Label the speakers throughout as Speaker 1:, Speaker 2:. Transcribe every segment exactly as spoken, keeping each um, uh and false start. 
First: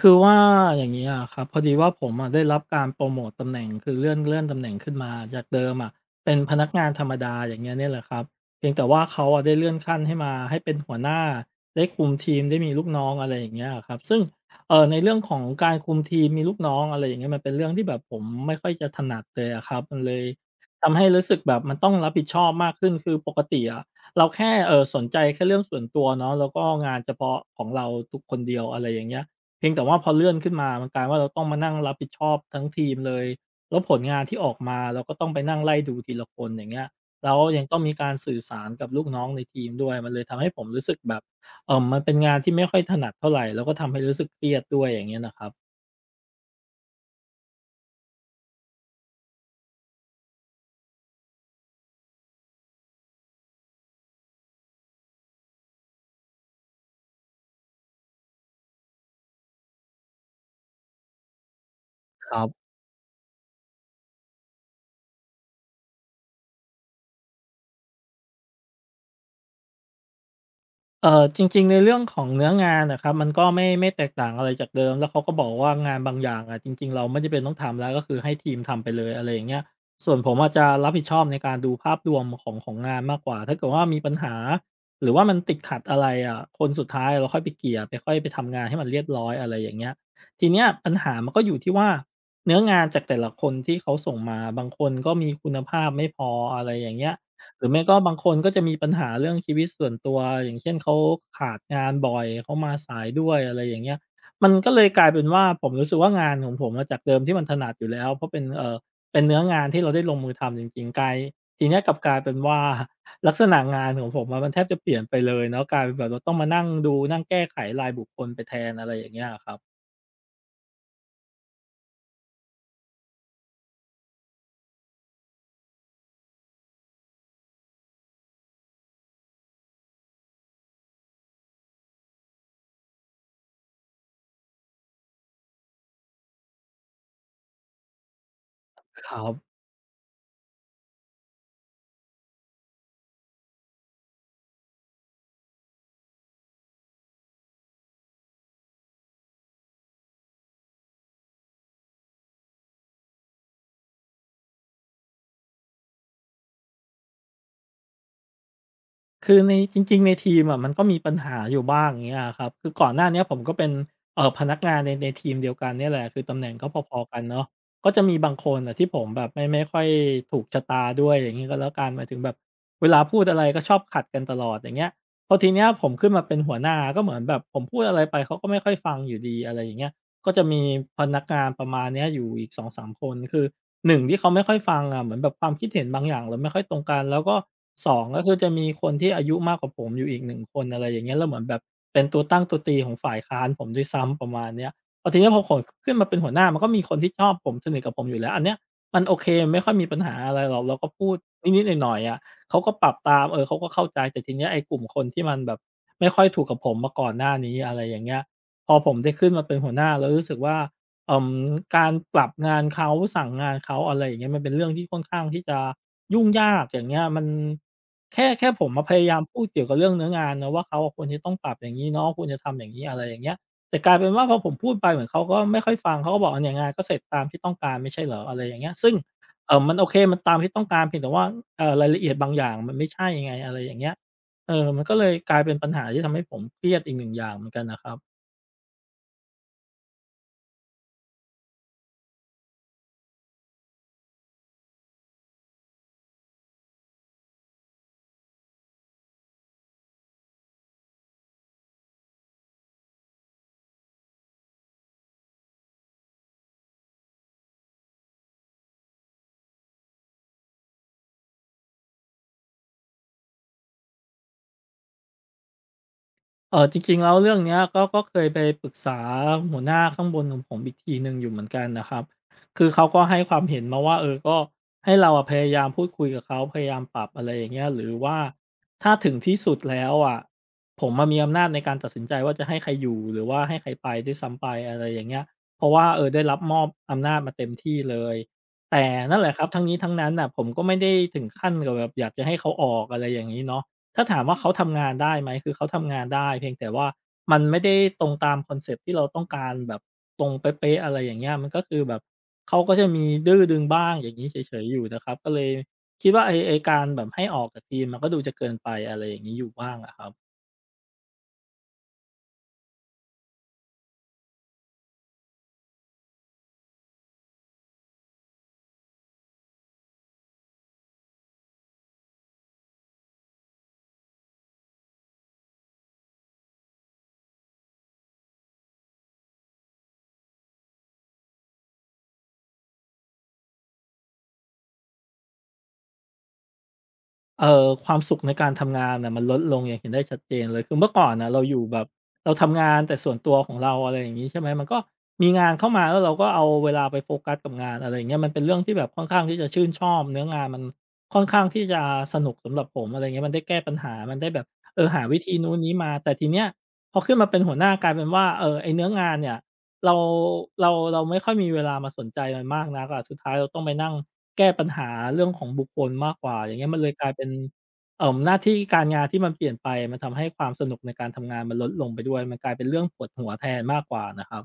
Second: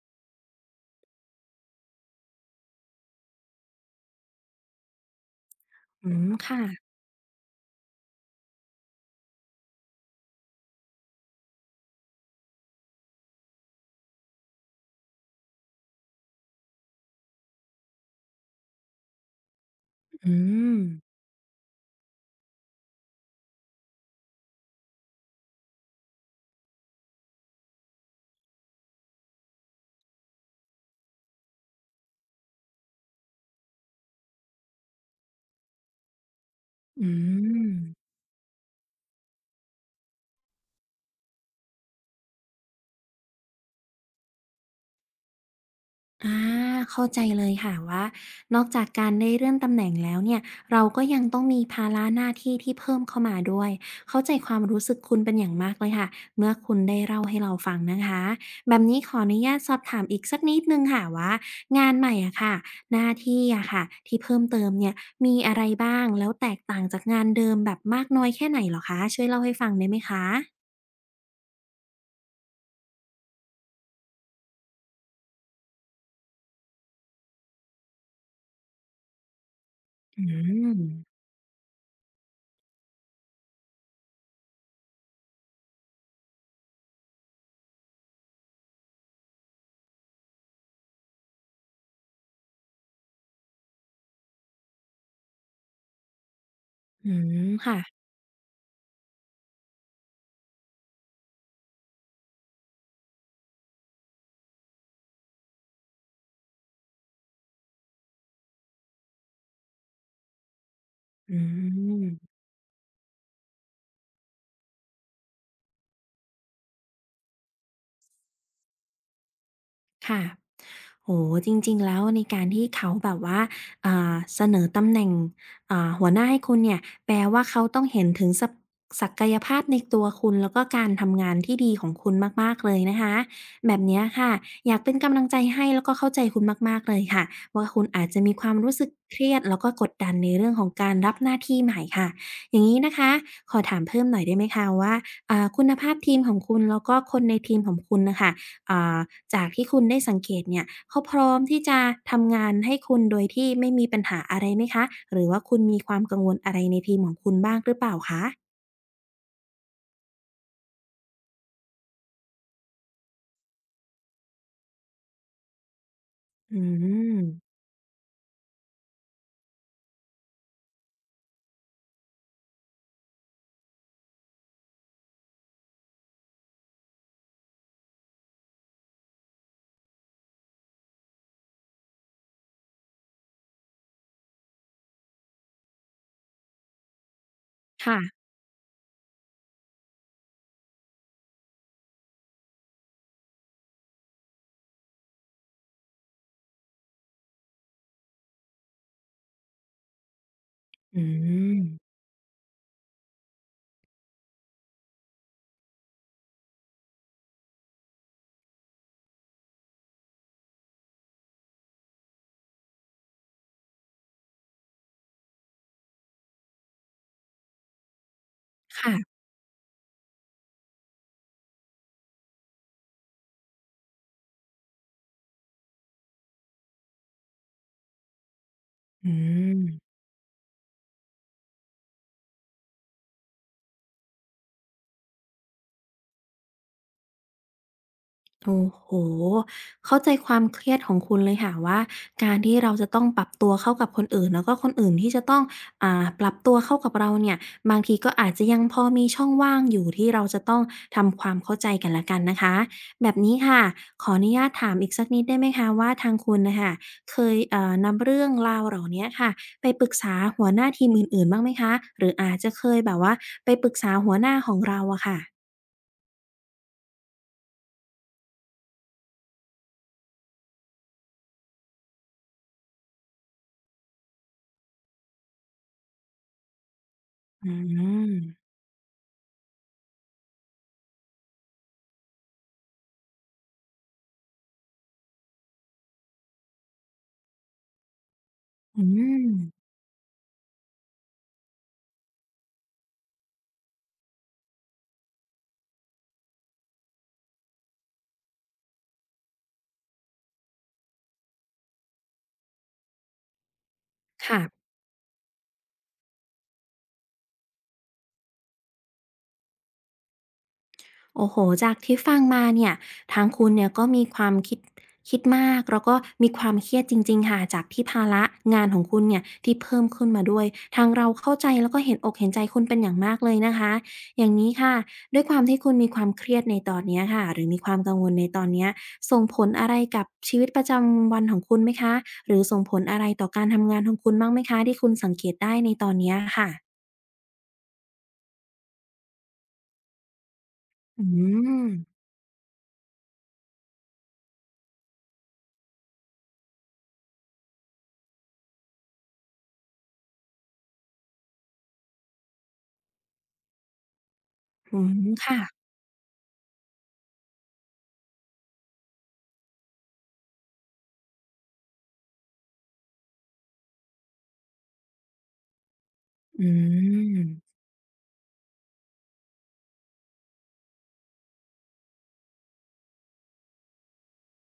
Speaker 1: คือว่าอย่างนี้อะครับพอดีว่าผมอะได้รับการโปรโมตตำแหน่งคือเลื่อนเลื่อนตำแหน่งขึ้นมาจากเดิมอะ
Speaker 2: อืม
Speaker 1: เป็นพนัก
Speaker 2: ค่ะ
Speaker 1: งานธรรมดาอย่างเงี้ยเนี่ยแหละครับเพียงแต่ว่าเขาอะได้เลื่อนขั้นให้มาให้เป็นหัวหน้าได้คุมทีมได้มีลูกน้องอะไรอย่างเงี้ยอะครับซึ่งเอ่อในเรื่องของการคุมทีมมีลูกน้องอะไรอย่างเงี้ยมันเป็นเรื่องที่แบบผมไม่ค่อยจะถนัดเลยอะครับมันเลย
Speaker 2: อืม
Speaker 1: ทำให้รู้สึกแบบมันต้องรับผิดชอบมากขึ้นคือปกติอะเราแค่เอ่อสนใจแค่เรื่องส่วนตัวเนาะแล้วก็งานเฉพาะของเราทุกคนเดียวอะไรอย่างเงี้ย เพียงแต่ว่าพอเลื่อนขึ้นมามันกลายว่าเราต้องมานั่งรับผิดชอบทั้งทีมเลยแล้วผลงานที่ออกมาเราก็ต้องไปนั่งไล่ดูทีละคนอย่างเงี้ย
Speaker 2: อื
Speaker 1: แล้วยัง
Speaker 2: ม
Speaker 1: ต้องมีการสื่อสารกับลูกน้องในทีมด้วย มันเลยทำให้ผมรู้สึกแบบเอ่อมันเป็นงานที่ไม่ค่อยถนัดเท่าไรแล้วก็ทำให้รู้สึกเครียดด้วยอย่างเงี้ยนะครับ
Speaker 2: อาเข้าใจเลยค่ะว่านอกจากการได้เลื่อนตำแหน่งแล้วเนี่ยเราก็ยังต้องมีภาระหน้าที่ที่เพิ่มเข้ามาด้วยเข้าใจความรู้สึกคุณเป็นอย่างมากเลยค่ะ เมื่อคุณได้เล่าให้เราฟังนะคะ แบบนี้ขออนุญาตสอบถามอีกสักนิดหนึ่งค่ะว่างานใหม่
Speaker 1: ค
Speaker 2: อะ
Speaker 1: รั
Speaker 2: ค่ะ
Speaker 1: บ
Speaker 2: หน้าที่อะค่ะที่เพิ่มเติมเนี่ยมีอะไรบ้างแล้วแตกต่างจากงานเดิมแบบมากน้อยแค่ไหนเหรอคะช่วยเล่าให้ฟังได้ไหมคะ
Speaker 1: เออจริงๆในเรื่องของเนื้องานนะครับมันก็ไม่ไม่แตกต่างอะไรจากเดิมแล้วเขาก็บอกว่างานบางอย่างอะจริงๆเราไม่จำเป็นต้องทำแล้วก็คือให้ทีมทำไปเลยอะไรอย่างเงี้ยส่วน
Speaker 2: อื
Speaker 1: ผมอาจจะรับผิด
Speaker 2: ม
Speaker 1: ชอบในการดูภาพรวมของของงานมากกว่าถ้าเกิดว่ามีปัญหาหรือว่ามันติดขัดอะไรอะคนสุดท้ายเราค่อยไปเกลี่ยไปค่อยไปทำงานให้มันเรียบร้อยอะไรอย่างเงี้ยทีเนี้ยปัญหามันก็อยู่ที่ว่าเนื้องานจากแต่ละคนที่เขาส่งมาบางคนก็มีคุณภาพไม่พออะไรอย่าง
Speaker 2: อื
Speaker 1: เงี้ย
Speaker 2: ม
Speaker 1: หรือ
Speaker 2: ค่ะ
Speaker 1: ไม่ก็บางคนก็จะมีปัญหาเรื่องชีวิตส่วนตัวอย่างเช่นเขาขาดงานบ่อยเขามาสายด้วยอะไรอย่างเงี้ยมันก็เลยกลายเป็นว่าผมรู้สึกว่างานของผมอะจากเดิมที่มันถนัดอยู่แล้วเพราะเป็นเอ่อเป็นเนื้องานที่เราได้ลงมือทำจริงๆกลาย
Speaker 2: อื
Speaker 1: ทีเนี้ยกลับกลาย
Speaker 2: ม
Speaker 1: เป็นว่าลักษณะงานของผมอะมันแทบจะเปลี่ยนไปเลยเนาะกลายเป็นแบบเราต้องมานั่งดูนั่งแก้ไขรายบุคคลไปแทนอะไรอย่างเงี้ยอะครับ
Speaker 2: ค่ะโอ้โฮจริงๆแล้วในการที่เขาแบบว่าอ่าเสนอตำแหน่งอ่าหัวหน้าให้คุณเนี่ยแปลว่าเขาต้องเห็นถึงศักศักยภาพในตัวคุณ แล้วก็การทำงานที่ดีของคุณมากๆเลยนะคะ แบบเนี้ยค่ะอยากเป็นกำลังใจให้แล้วก็เข้าใจคุณมากๆเลยค่ะว่าคุณอาจจะมีความรู้สึก
Speaker 1: ค
Speaker 2: เค
Speaker 1: รั
Speaker 2: รี
Speaker 1: บ
Speaker 2: ยดแล้วก็กดดันในเรื่องของการรับหน้าที่ใหม่ค่ะ อย่างงี้นะคะ ขอถามเพิ่มหน่อยได้ไหมคะว่าอ่าคุณภาพทีมของคุณแล้วก็คนในทีมของคุณน่ะค่ะ อ่าจากที่คุณได้สังเกตเนี่ยเขาพร้อมที่จะทำงานให้คุณโดยที่ไม่มีปัญหาอะไรไหมคะหรือว่าคุณมีความกังวลอะไรในทีมของคุณบ้างหรือเปล่าคะ
Speaker 1: คือในจริงๆในทีมอะมันก็มีปัญหาอยู่บ้างอย่างเงี้ยอะครับคือก่อนหน้าเนี้ยผมก็เป็นเอ่อพนักงานในในทีมเดียวกันเนี่ยแหละคือตำแหน่ง
Speaker 2: อื
Speaker 1: ก็พอๆกันเนาะ
Speaker 2: ม
Speaker 1: ก็จะมีบางคนน่ะที่ผมแบบไม่ไม่ค่อยถูกชะตาด้วยอย่างงี้ก็แล้วกันหมายถึงแบบเวลาพูดอะไรก็ชอบขัดกันตลอดอย่างเงี้ยพอทีเนี้ยผมขึ้นมาเป็นหัวหน้าก็เหมือนแบบผมพูดอะไรไปเขาก็ไม่ค่อยฟังอยู่ดีอะไรอย่างเงี้ยก็จะมีพนักงานประมาณเนี้ยอยู่อีกสองสามคนคือ หนึ่งที่เขาไม่ค่อยฟังอะเหมือนแบบความคิดเห็นบางอย่างเราไม่ค่อยตรงกันแล้วก็สองก็
Speaker 2: ค่ะ
Speaker 1: คือจะมีคนที่อายุมากกว่าผมอยู่อีกหนึ่งคนอะไรอย่างเงี้ยแล้วเหมือนแบบเป็นตัวตั้งตัวตีของฝ่ายค้านผมด้วยซ้ำประมาณเนี้ยพอทีเนี้ยพอผมขึ้นมาเป็นหัวหน้ามันก็มีคนที่ชอบผมสนิทกับผมอยู่แล้วอันเนี้ยมันโอเคไม่ค่อยมีปัญหาอะไรหรอกเราก็
Speaker 2: อื
Speaker 1: พูด
Speaker 2: ม
Speaker 1: นิดๆหน่อยๆอะเขาก็ปรับตามเออเขาก็เข้าใจแต่ทีเนี้ยไอ้กลุ่มคนที่มันแบบไม่ค่อยถูกกับผมมาก่อนหน้านี้อะไรอย่างเงี้ยพอผมได้ขึ้นมาเป็นหัวหน้าแล้วรู้สึกว่า เอ่อการปรับงานเขาสั่งงานเขาอะไรอย่างเงี้ยมันเป็นเรื่องที่ค่อนข้างที่จะยุ่งยากอย่างเงี้ยมันแค่แค่ผมอะพยายา
Speaker 2: ค่ะ
Speaker 1: มพูดเกี่ยวกับเรื่องเนื้องานเนาะว่าเขาอะควรจะต้องปรับอย่างงี้เนาะควรจะทำอย่างงี้อะไรอย่างเงี้ยแต่กลายเป็นว่าพอผมพูดไปเหมือนเขาก็ไม่ค่อยฟังเขาก็บอกอาเนี่ยงานก็เสร็จตามที่ต้องการไม่ใช่เหรออะไรอย่างเงี้ยซึ่ง
Speaker 2: อื
Speaker 1: เอ่อมันโอ
Speaker 2: ม
Speaker 1: เคมันตามที่ต้องการเพียงแต่ว่าเอ่อรายละเอียดบางอย่างมันไม่ใช่ไงอะไรอย่างเงี้ยเออมันก็เลยกลายเป็นปัญหาที่ทำให้ผมเครียดอีกหนึ่งอย่างเหมือนกันน่ะครับ
Speaker 2: โอ้โฮเข้าใจความเครียดของคุณเลยค่ะว่าการที่เราจะต้องปรับตัวเข้ากับคนอื่นแล้วก็คนอื่นที่จะต้องอ่าปรับตัวเข้ากับเราเนี่ยบางทีก็อาจจะยังพอมีช่องว่างอยู่ที่เราจะต้องทำความเข้าใจกันและกันนะคะแบบนี้ค่ะขออนุญาตถามอีกสักนิดได้ไหมคะว่าทางคุณน่ะค่ะเคยเอ่อนำเรื่องราวเหล่าเนี้ยค่ะไปปรึกษาหัวหน้าทีมอื่นๆบ้างไหมคะหรืออาจจะเคยแบบว่าไปปรึกษาหัวหน้าของเราอะค่ะ
Speaker 1: เออจริงๆแล้วเรื่องเนี้ยก็ก็เคยไปปรึกษาหัวหน้าข้างบนของผมอีกทีหนึ่งอยู่เหมือนกันนะครับคือเขาก็ให้ความเห็นมาว่าเออก็ให้เราอะพยายามพูดคุยกับเขาพยายามปรับอะไรอ
Speaker 2: อื
Speaker 1: ย่างเงี้ยหรือ
Speaker 2: ม
Speaker 1: ว่าถ้าถึงที่สุดแล้วอะผมมามีอำนาจในการตัดสินใจว่าจะให้ใครอยู่หรือว่าให้ใครไปด้วยซ้ำไปอะไรอย่างเงี้ยเพราะว่าเออได้รับมอบอำนาจมาเต็มที่เลย
Speaker 2: อื
Speaker 1: แต่นั่น
Speaker 2: ม
Speaker 1: แหละครับทั้งนี้ทั้งนั้นน่ะผมก็ไม่ได้ถึงขั้นกับแบบอยากจะให้เขาออกอะไรอย่างนี้เนาะ ถ้าถามว่าเขาทำงานได้ไหมคือเขาทำงานได้เพียงแต่ว่ามันไม่ได้ตรงตามคอนเซปต์ที่เราต้องการแบบตรงเป๊ะๆอะไรอย่างเงี้ยมันก็คือแบบเขาก็จะมีดื้อดึงบ้างอย่างงี้
Speaker 2: ค่ะ
Speaker 1: เฉยๆอยู่นะครับก็เลยคิดว่าไอ้ไอ้การแบบให้ออกจากทีมมันก็ดูจะเกินไปอะไรอย่างงี้อยู่บ้างอะครับ
Speaker 2: โอ้โฮจากที่ฟังมาเนี่ยทางคุณเนี่ยก็มีความคิดคิดมากแล้วก็มีความเครียดจริงๆค่ะจากที่ภาระงานของคุณเนี่ยที่เพิ่มขึ้นมาด้วยทางเราเข้าใจแล้วก็เห็นอกเห็นใจคุณเป็นอย่างมากเลยนะคะอย่างนี้ค่ะด้วยความที่คุณมีความเครียดในตอนเนี้ยค่ะหรือมีความกังวลในตอนเนี้ยส่งผลอะไรกับชีวิตประจำวันของคุณไหมคะหรือส่งผลอะไรต่อการทำงานของคุณบ้างไหมคะที่คุณสังเกตได้ในตอนเนี้ยค่ะ
Speaker 1: เอ่อความสุขในการทำงานน่ะมันลดลงอย่างเห็นได้ชัดเจนเลยคือเมื่อ
Speaker 2: อื
Speaker 1: ก่อนน่ะเราอยู่
Speaker 2: ม
Speaker 1: แบบเราทำงานแต่ส่วนตัวของเราอะไรอย่างงี้ใช่ไหมมันก็มีงานเข้ามาแล้วเราก็เอาเวลาไปโฟกัสกับงานอะไรอย่างเงี้ยมันเป็นเรื่องที่แบบค่อนข้างที่จะชื่นชอบเนื้องานมันค่อนข้างที่จะสนุกสำหรับผมอะไรอย่างเงี้ยมันได้แก้ปัญหามันได้แบบ
Speaker 2: อื
Speaker 1: เออหา
Speaker 2: ม
Speaker 1: วิธี
Speaker 2: ค่ะ
Speaker 1: นู้นนี้มาแต่ทีเนี้ยพอขึ้นมาเป็นหัวหน้ากลายเป็นว่าเอ่อไอ้เนื้องานเนี่ยเราเราเราไม่ค่อยมีเวลามาสนใจมันมากนักอะสุดท้ายเราต้องไปนั่ง แก้ปัญหาเรื่องของบุคคลมากกว่า
Speaker 2: อื
Speaker 1: อย่างเงี้ยมันเลยกลายเป็น
Speaker 2: ม
Speaker 1: เอ่อหน้าที่การงานที่มันเปลี่ยนไปมันทำให้ความสนุกในการทำงานมันลดลงไปด้วยมันกลายเป็นเรื่องปวดหัวแทนมากกว่านะครับ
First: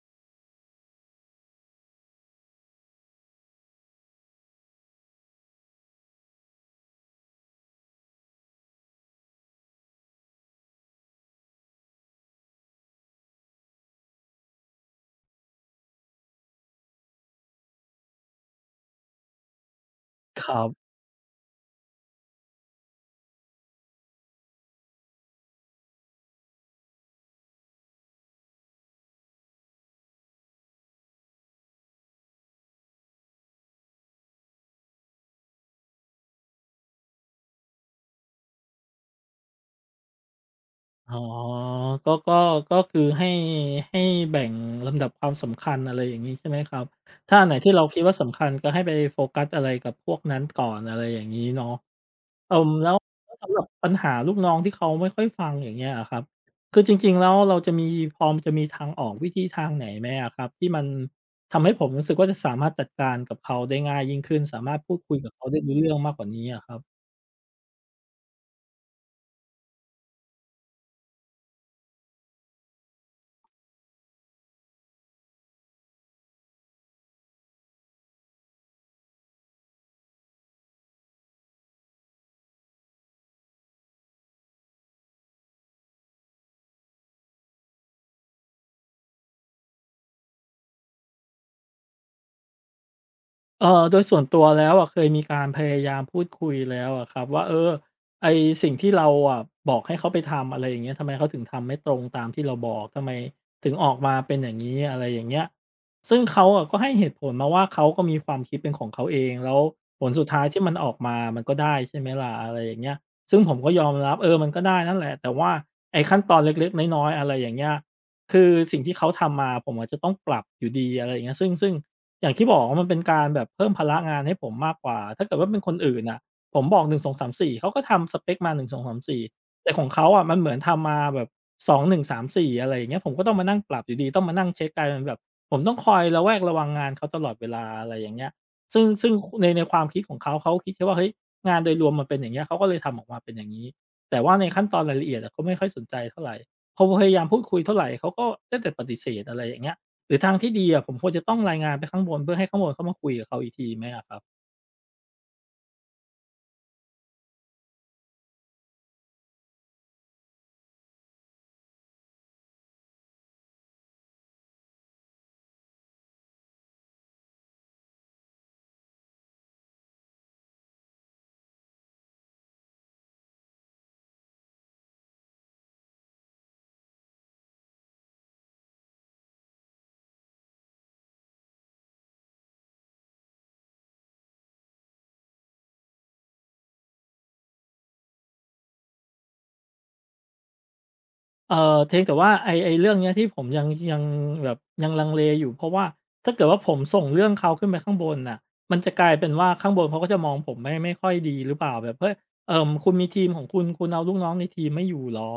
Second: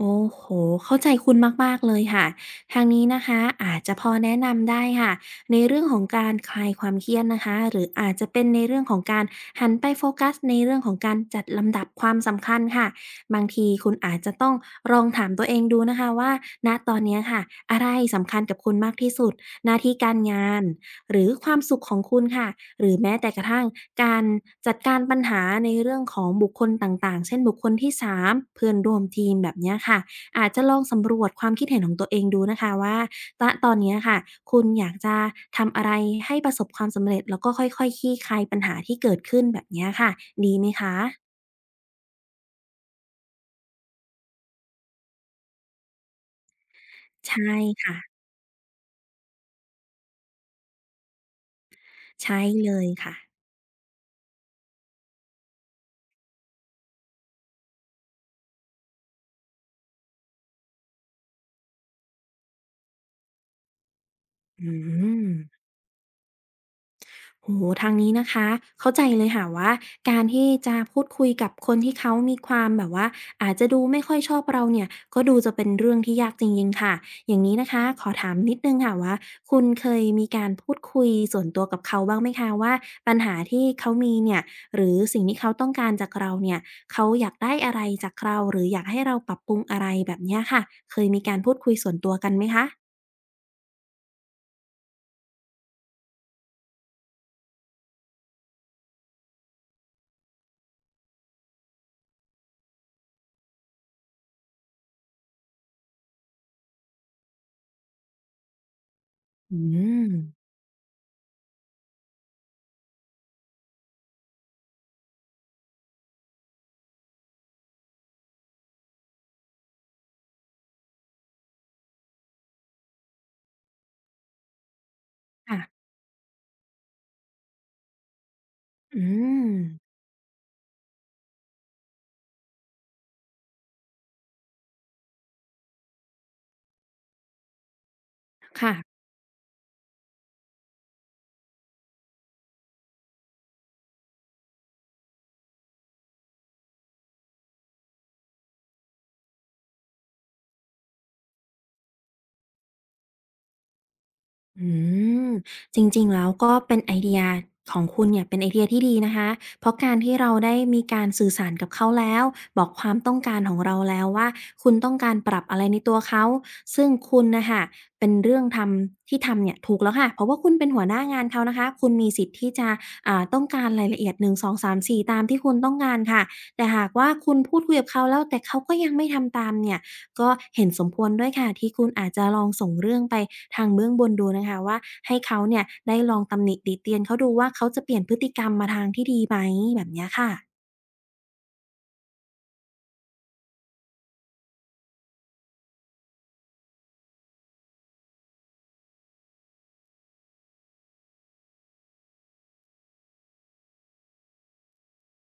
Speaker 2: โอ้โฮเข้าใจคุณมากๆเลยค่ะ ทางนี้นะคะอาจจะพอแนะนำได้ค่ะในเรื่องของการคลายความเครียดนะคะหรืออาจจะเป็นในเรื่องของการหันไปโฟกัสในเรื่องของการจัดลำดับความสำคัญค่ะ บางทีคุณอาจจะต้องลองถามตัวเองดูนะคะว่าณตอนเนี้ยค่ะอะไรสำคัญกับคุณมากที่สุด หน้าที่การ
Speaker 1: ค
Speaker 2: งา
Speaker 1: รั
Speaker 2: น
Speaker 1: บ
Speaker 2: หรือความสุขของคุณค่ะ หรือแม้แต่กระทั่งการจัดการปัญหาในเรื่องของบุคคลต่างๆ เช่นบุคคลที่สามเพื่อนร่วมทีมแบบเนี้ยค่ะอาจจะลองสำรวจความคิดเห็นของตัวเองดูนะคะว่าตตอนเนี้ยค่ะคุณอยากจะทำอะไรให้ประสบความสำเร็จแล้วก็ค่อยๆคลี่คลายปัญหาที่เกิดขึ้นแบบเนี้ยค่ะดีไหมคะ
Speaker 1: อ๋อก็ก็ก็คือให้ให้แบ่งลำดับความสำคัญอะไรอย่างงี้ใช่ไหมครับ
Speaker 2: ใช่
Speaker 1: ถ้าอันไหนที่เรา
Speaker 2: ค่ะ
Speaker 1: คิดว่าสำคัญก็ให้ไปโฟกัสอะไรกับพวกนั้นก่อนอะไรอย่างงี้เนาะ
Speaker 2: ใช่
Speaker 1: เอ่อ
Speaker 2: เลย
Speaker 1: แล้ว
Speaker 2: ค่ะ
Speaker 1: แล้วสำหรับปัญหาลูกน้องที่เขาไม่ค่อยฟังอย่างเงี้ยอะครับคือจริงๆแล้วเราจะมีพอจะมีทางออกวิธีทางไหนไหมอะครับที่มันทำให้ผมรู้สึกว่าจะสามารถจัดการกับเขาได้ง่ายยิ่งขึ้นสา
Speaker 2: อื
Speaker 1: มารถพูดคุยกั
Speaker 2: ม
Speaker 1: บเขาได้รู้เรื่องมากกว่านี้อะครับ
Speaker 2: โอ้โหทางนี้นะคะเข้าใจเลยค่ะว่าการที่จะพูดคุยกับคนที่เขามีความแบบว่าอาจจะดูไม่ค่อยชอบเราเนี่ยก็ดูจะเป็นเรื่องที่ยากจริงๆค่ะอย่างนี้นะคะขอถามนิดนึงค่ะว่าคุณเคยมีการพูดคุยส่วนตัวกับเขาบ้างไหมคะว่าปัญหาที่เขามีเนี่ยหรือสิ่งที่เขาต้องการจากเราเนี่ยเขาอยากได้อะไรจากเราหรืออยากให้เราปรับปรุงอะไรแบบเนี้ยค่ะเคยมีการพูดคุยส่วนตัวกันไหมคะ
Speaker 1: เอ่อโดยส่วนตัวแล้วอะเคยมีการพยายามพูดคุยแล้วอะครับว่าเออไอ้สิ่งที่เราอะบอกให้เขาไปทำอะไรอย่างเงี้ยทำไมเขาถึงทำไม่ตรงตามที่เราบอกทำไมถึงออกมาเป็นอย่างนี้อะไรอย่างเงี้ยซึ่งเขาอะก็ให้เหตุผลมาว่าเขาก็มีความคิดเป็นของเขาเองแล้
Speaker 2: อื
Speaker 1: วผล
Speaker 2: ม
Speaker 1: สุดท้ายที่มันออกมามันก็ได้ใช่ไหมล่ะอะไรอย่างเงี้ยซึ่งผมก็ยอมรับเออมันก็ได้นั่นแหละแต่ว่าไอ้ขั้นตอนเล็กๆน้อยๆอะไรอย่างเงี้ยคือสิ่งที่เขาทำมาผมอาจจะต้องปรับอยู่ดีอะไรอย่างเงี้ยซึ่งซึ่ง อย่างที่บอกว่ามันเป็นการแบบเพิ่มภาระงานให้ผมมากกว่าถ้าเกิดว่าเป็
Speaker 2: ค่ะ
Speaker 1: นคนอื่นน่ะผมบอกหนึ่ง สอง สาม สี่เขาก็ทำสเปกมาหนึ่ง สอง สาม
Speaker 2: อื
Speaker 1: สี่
Speaker 2: ม
Speaker 1: แต่ของเขาอะมันเหมือนทำมาแบบสองหนึ่งสามสี่อะไรอย่างเงี้ยผมก็ต้องมานั่งปรับอยู่ดีต้องมานั่งเช็กกลายเป็นแบบผมต้องคอยระแวดระวังงานเขาตลอดเวลาอะไรอย่างเงี้ย
Speaker 2: ค่ะ
Speaker 1: ซึ่งซึ่งคในในความคิดของเขาเขาคิดแค่ว่าเฮ้ยงานโดยรวมมันเป็นอย่างเงี้ยเขาก็เลยทำออกมาเป็นอย่างงี้แต่ว่าในขั้นตอนรายละเอียดอะเขาไม่ค่อยสนใจเท่าไรพอพยายามพูดคุยเท่าไรเขาก็ได้แต่ปฏิเสธอะไรอย่างเงี้ย หรือทางที่ดีอะผมควรจะต้องรายงานไปข้างบนเพื่อให้ข้างบนเข้ามาคุยกับเขาอีกทีไหมอะครับ
Speaker 2: อืมจริงๆแล้วก็เป็นไอเดียของคุณเนี่ยเป็นไอเดียที่ดีนะคะเพราะการที่เราได้มีการสื่อสารกับเขาแล้วบอกความต้องการของเราแล้วว่าคุณต้องการปรับอะไรในตัวเขาซึ่งคุณน่ะค่ะเป็นเรื่องทำที่ทำเนี่ยถูกแล้วค่ะเพราะว่าคุณเป็นหัวหน้างานเขานะคะคุณมีสิทธิ์ที่จะอ่าต้องการรายละเอียดหนึ่ง สอง สาม สี่ตามที่คุณต้องการค่ะแต่หากว่าคุณพูดคุยกับเขาแล้วแต่เขาก็ยังไม่ทำตามเนี่ย ก็เห็นสมควรด้วยค่ะที่คุณอาจจะลองส่งเรื่องไปทางเบื้องบนดูนะคะว่าให้เขาเนี่ยได้ลองตำหนิติเตียนเขาดูว่าเขาจะเปลี่ยนพฤติกรรมมาทางที่ดีไหมแบบเนี้ยค่ะ
Speaker 1: เอ่อเพียงแต่ว่าไอ้ไอ้เรื่องเนี้ยที่ผมยังยังแบบยังลังเลอยู่เพราะว่าถ้าเกิดว่าผมส่งเรื่องเขาขึ้นไปข้างบนน่ะมันจะกลายเป็นว่าข้างบนเขาก็จะมองผมไม่ไม่ค่อยดีหรือเปล่าแบบเฮ้ยเอ่อคุณมีทีมของคุณคุณเอาลูกน้องในทีมไม่อยู่เหรอ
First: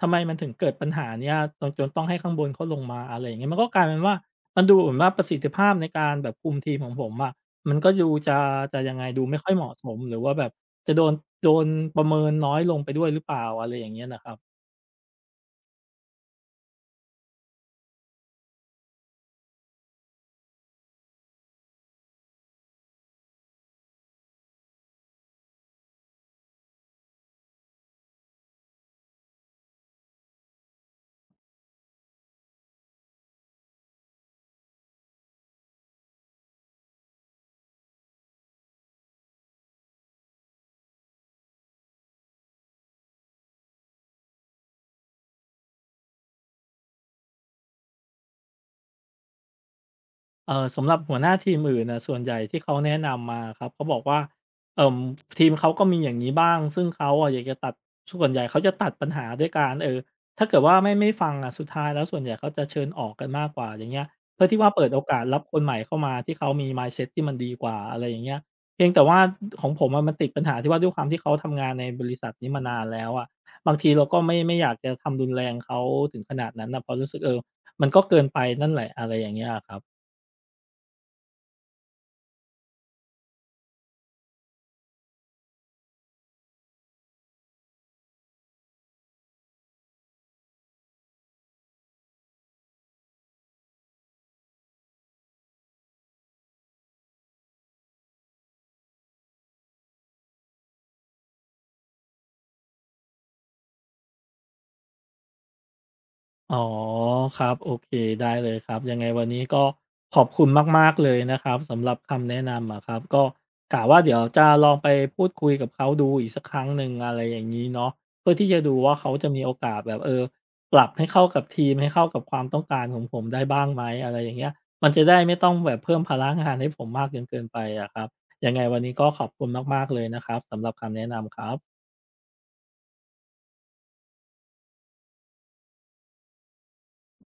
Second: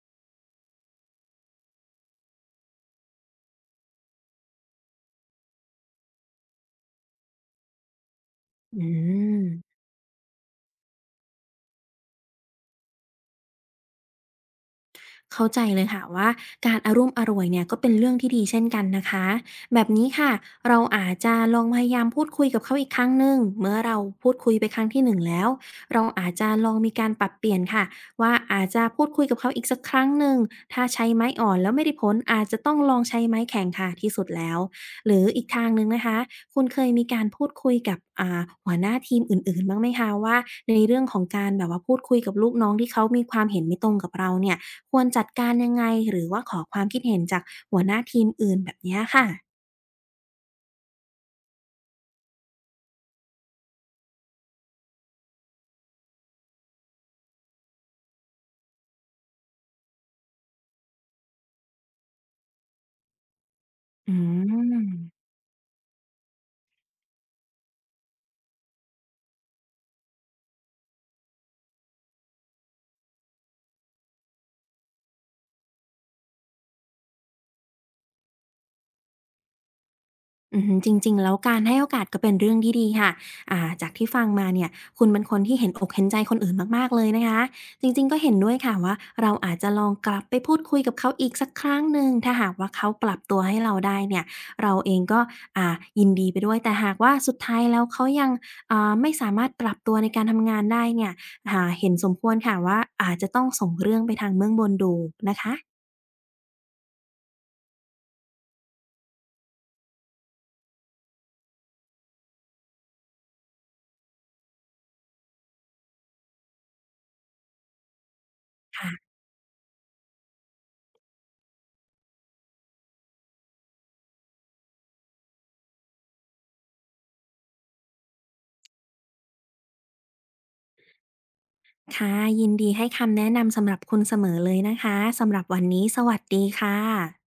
Speaker 1: ทำไมมันถึงเกิดปัญหาเนี้ยจนจนต้องให้ข้างบนเขาลงมาอะไรอย่างเงี้ยมันก็กลายเป็นว่ามันดูเหมือนว่าประสิทธิภาพในการแบบคุมทีมของผมอะมันก็ดูจะจะ
Speaker 2: อื
Speaker 1: ยังไงดูไม่ค่อยเหมาะ
Speaker 2: ม
Speaker 1: สมหรือว่าแบบจะโดนโดนประเมินน้อยลงไปด้วยหรือเปล่าอะไรอย่างเงี้ยน่ะครับ
Speaker 2: เข้าใจเลยค่ะว่าการอารุ่มอร่วยเนี่ยก็เป็นเรื่องที่ดีเช่นกันนะคะแบบนี้ค่ะเราอาจจะลองพยายามพูดคุยกับเขาอีกครั้งหนึ่งเมื่อเราพูดคุยไปครั้งที่หนึ่งแล้วเราอาจจะลองมีการปรับเปลี่ยนค่ะว่าอาจจะพูดคุยกับเขาอีกสักครั้งหนึ่งถ้าใช้ไม้อ่อนแล้วไม่ได้ผลอาจจะต้องลองใช้ไม้แข็งค่ะที่สุดแล้วหรืออีกทางหนึ่งนะคะคุณเคยมีการพูดคุยกับอ่าหัวหน้าทีมอื่นๆบ้างไหมคะว่าในเรื่องของการแบบว่าพูดคุยกับลูกน้องที่เขามีความเห็นไม่ตรงกับเราเนี่ย ควรจัดการยังไงหรือว่าขอความคิดเห็นจากหัวหน้าทีมอื่นแบบเนี้ยค่ะ
Speaker 1: เอ่อสำหรับหัวหน้าทีมอื่นนะส่วนใหญ่ที่เขาแนะนำมาครับเขาบอกว่าเอ่อทีมเขาก็มีอย่างนี้บ้างซึ่งเขาอะอยากจะตัดส่วนใหญ่เขาจะตัดปัญหาด้วยการเออถ้าเกิดว่าไม่ไม่ฟังอะสุดท้ายแล้วส่วนใหญ่เขาจะเชิญออกกันมากกว่าอย่างเงี้ย
Speaker 2: อื
Speaker 1: เพื่อที่ว่าเปิดโอกาส
Speaker 2: ม
Speaker 1: รับคนใหม่เข้ามาที่เขามี มายเซ็ต ที่มันดีกว่าอะไรอย่างเงี้ยเพียงแต่ว่าของผมอะมันติดปัญหาที่ว่าด้วยความที่เขาทำงานในบริษัทนี้มานานแล้วอะบางทีเราก็ไม่ไม่อยากจะทำรุนแรงเขาถึงขนาดนั้นนะเพราะรู้สึกเออมันก็เกินไปนั่นแหละอะไรอย่างเงี้ยครับ
Speaker 2: อือฮึจริงๆแล้วการให้โอกาสก็เป็นเรื่องที่ดีค่ะอ่าจากที่ฟังมาเนี่ยคุณเป็นคนที่เห็นอกเห็นใจคนอื่นมากๆเลยนะคะจริงๆก็เห็นด้วยค่ะว่าเราอาจจะลองกลับไปพูดคุยกับเขาอีกสักครั้งหนึ่งถ้าหากว่าเขาปรับตัวให้เราได้เนี่ยเราเองก็อ่ายินดีไปด้วยแต่หากว่าสุดท้ายแล้วเขายังอ่าไม่สามารถปรับตัวในการทำงานได้เนี่ยอ่าเห็นสมควรค่ะว่าอาจจะต้องส่งเรื่องไปทางเบื้องบนดูนะคะ
Speaker 1: อ๋อครับโอเคได้เลยครับยังไงวันนี้ก็ขอบคุณมากๆเลยนะครับสำหรับคำแนะนำอะครับก็กะว่าเดี๋ยวจะลองไปพูดคุยกับเขาดูอีกสักครั้งหนึ่งอะไรอย่างนี้เนาะเพื่อที่จะดูว่าเขา
Speaker 2: ค่ะ
Speaker 1: จะมีโอกาสแบบเออปรับให้เข้ากับทีมให้เข้ากับความต้องการของผมได้บ้างไหมอะไรอย่างเงี้ยมันจะได้ไม่ต้องแบบเพิ่มภาระงานให้ผมมากจนเกินไปอะครับยังไงวันนี้ก็ขอบคุณมากๆเลยนะครับสำหรับคำแนะนำครับ
Speaker 2: ค่ะยินดีให้คำแนะนำสำหรับคุณเสมอเลยนะคะสำหรับวันนี้สวัสดีค่ะ